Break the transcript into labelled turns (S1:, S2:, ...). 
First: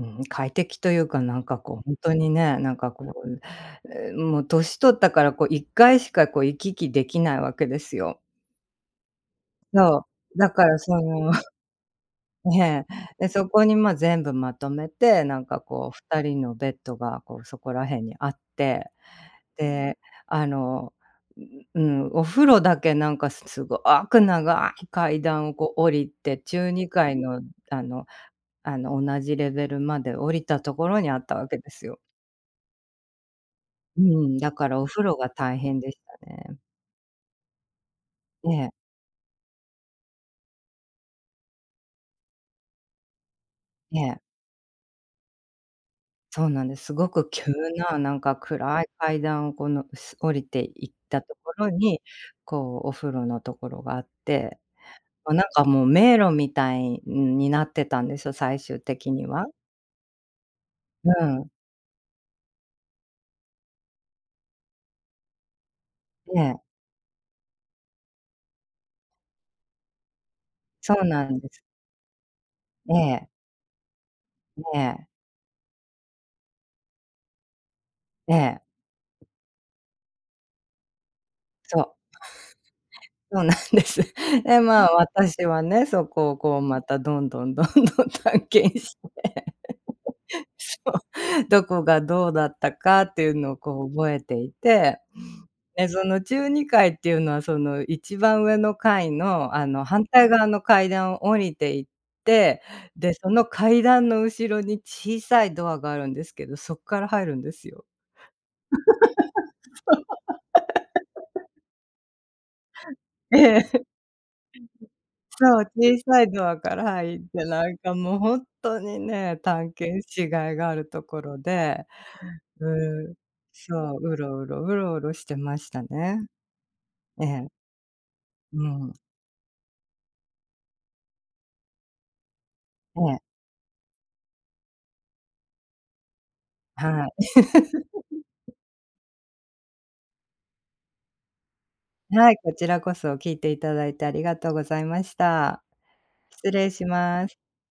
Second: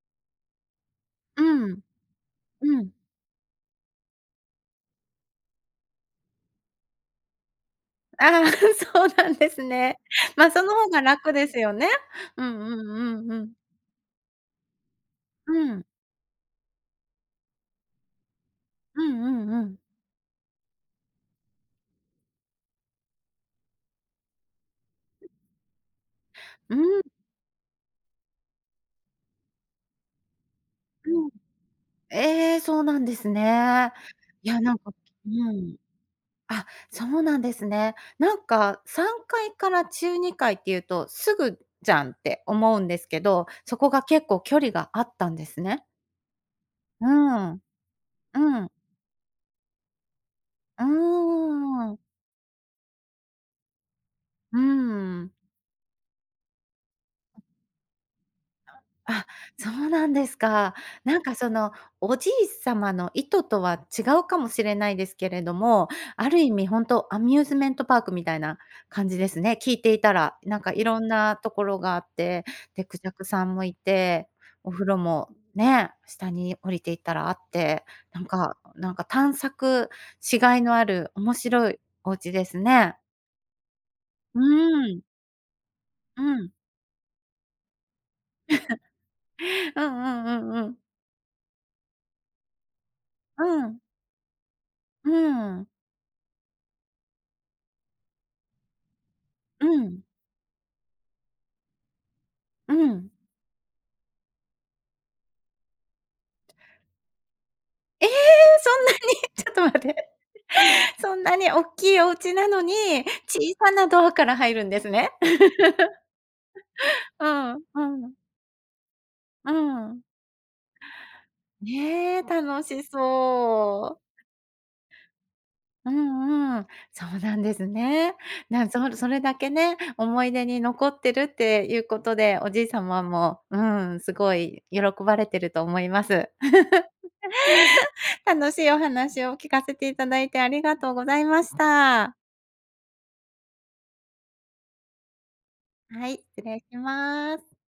S1: ん快適というか、なん
S2: う
S1: かこう
S2: ん。
S1: 本当にね、な
S2: う
S1: んか
S2: ん。
S1: こう、ええ、んもう年取ったからこう1回しかこう行き来できないわけですよ。
S2: ああ、そうなんですね。
S1: そう、だ
S2: ま、そ
S1: か
S2: の
S1: ら
S2: 方
S1: そ
S2: が
S1: の
S2: 楽で すよね。うんう
S1: ね、
S2: んう
S1: で、
S2: んう
S1: そ
S2: ん。
S1: こにま、全部まとめて、なん
S2: う
S1: か
S2: ん。
S1: こう2人のベッドがこうそこら辺にあって、
S2: うんうんうん。
S1: で、あの、うううん、お風呂だけなんかすごおく長い階段をこう降りて、中
S2: う
S1: に
S2: ん。
S1: かいのあのあの同じレベルまで降りたところにあ
S2: う
S1: っ
S2: ん。
S1: たわけですよ。
S2: ええ、そうなんですね。
S1: うん、
S2: い
S1: だ
S2: や
S1: か
S2: なん
S1: らお
S2: か、
S1: 風呂が
S2: う
S1: 大
S2: ん。
S1: 変でしたね。
S2: あ、そうなんですね。なん
S1: ええ。
S2: か3階から中2階っていうと、すぐじゃんって思うんですけど、そこ
S1: え
S2: が
S1: え。
S2: 結構距離があったんですね。
S1: そうなんです。す
S2: う
S1: ごく急
S2: ん。
S1: な、なんか
S2: うん。
S1: 暗い階段をこのす降りて
S2: う
S1: 行ったところ
S2: ーん。
S1: に、こうお風呂の所があって、
S2: うん。
S1: もうなんかもう迷路みたいんになってたんですよ、最終的
S2: あ、
S1: には。
S2: そうなんですか。
S1: う
S2: なんかそ
S1: ん。
S2: のおじいさまの意図とは違うかもしれないですけれども、ある
S1: え
S2: 意
S1: え。
S2: 味本当アミューズメントパークみたいな感じですね、聞いていたら、なんかい
S1: そ
S2: ろ
S1: う
S2: ん
S1: な
S2: な
S1: んで
S2: と
S1: す。
S2: ころがあって、で
S1: え
S2: 孔爵
S1: え。
S2: さんもいて、お
S1: え
S2: 風呂
S1: え。
S2: もね、下に降りていたらあって、なん
S1: え
S2: か
S1: え。
S2: なんか探索しがいのある面白
S1: そ
S2: い
S1: う。
S2: お家ですね。
S1: そうなんです。
S2: う
S1: でまあ、
S2: ん。
S1: 私はね、そ
S2: う
S1: こを
S2: ん。
S1: こうまたどんどんどんどん探検して。
S2: うんうんうんう
S1: そ
S2: ん。
S1: う、どこがどうだったかっていう
S2: う
S1: のを
S2: ん。
S1: こう覚えていて、
S2: うん。
S1: でその中2階っていうのはその、番上の階のあ
S2: う
S1: の、
S2: ん。
S1: 反対側の階段を降りて行って、
S2: うん。
S1: で、その階段の後ろに小さいドアがあるんですけど、そっから入るんですよ。
S2: ええ、そんなに？ちょっと待って。そんな におっきいお家なのに、
S1: ええ。
S2: 小さ なドアから入るんですね。
S1: そう、小さいドアから 入っ
S2: う
S1: て
S2: ん、
S1: なんか
S2: うん。
S1: もうほんっとにね、
S2: う
S1: 探
S2: ん。
S1: 検し甲斐があるところで、
S2: ねえ、楽し
S1: うん、そ
S2: そ
S1: う、う
S2: う。
S1: ろうろうろうろしてました
S2: う
S1: ね。
S2: んうん。そう
S1: え
S2: なん
S1: え。
S2: ですね。
S1: う
S2: なん
S1: ん。
S2: そそれだけね、思い出に残ってるっていうことで、おじいさ
S1: え
S2: ま
S1: え。
S2: も、うん、すごい喜ばれてると思います。
S1: はい。
S2: 楽 しいお話を聞かせていただいてありがとうございました。
S1: はい、こちらこそ聞いていただいてありがとうございました。
S2: はい、失
S1: 失
S2: 礼
S1: 礼
S2: し
S1: します。
S2: ます。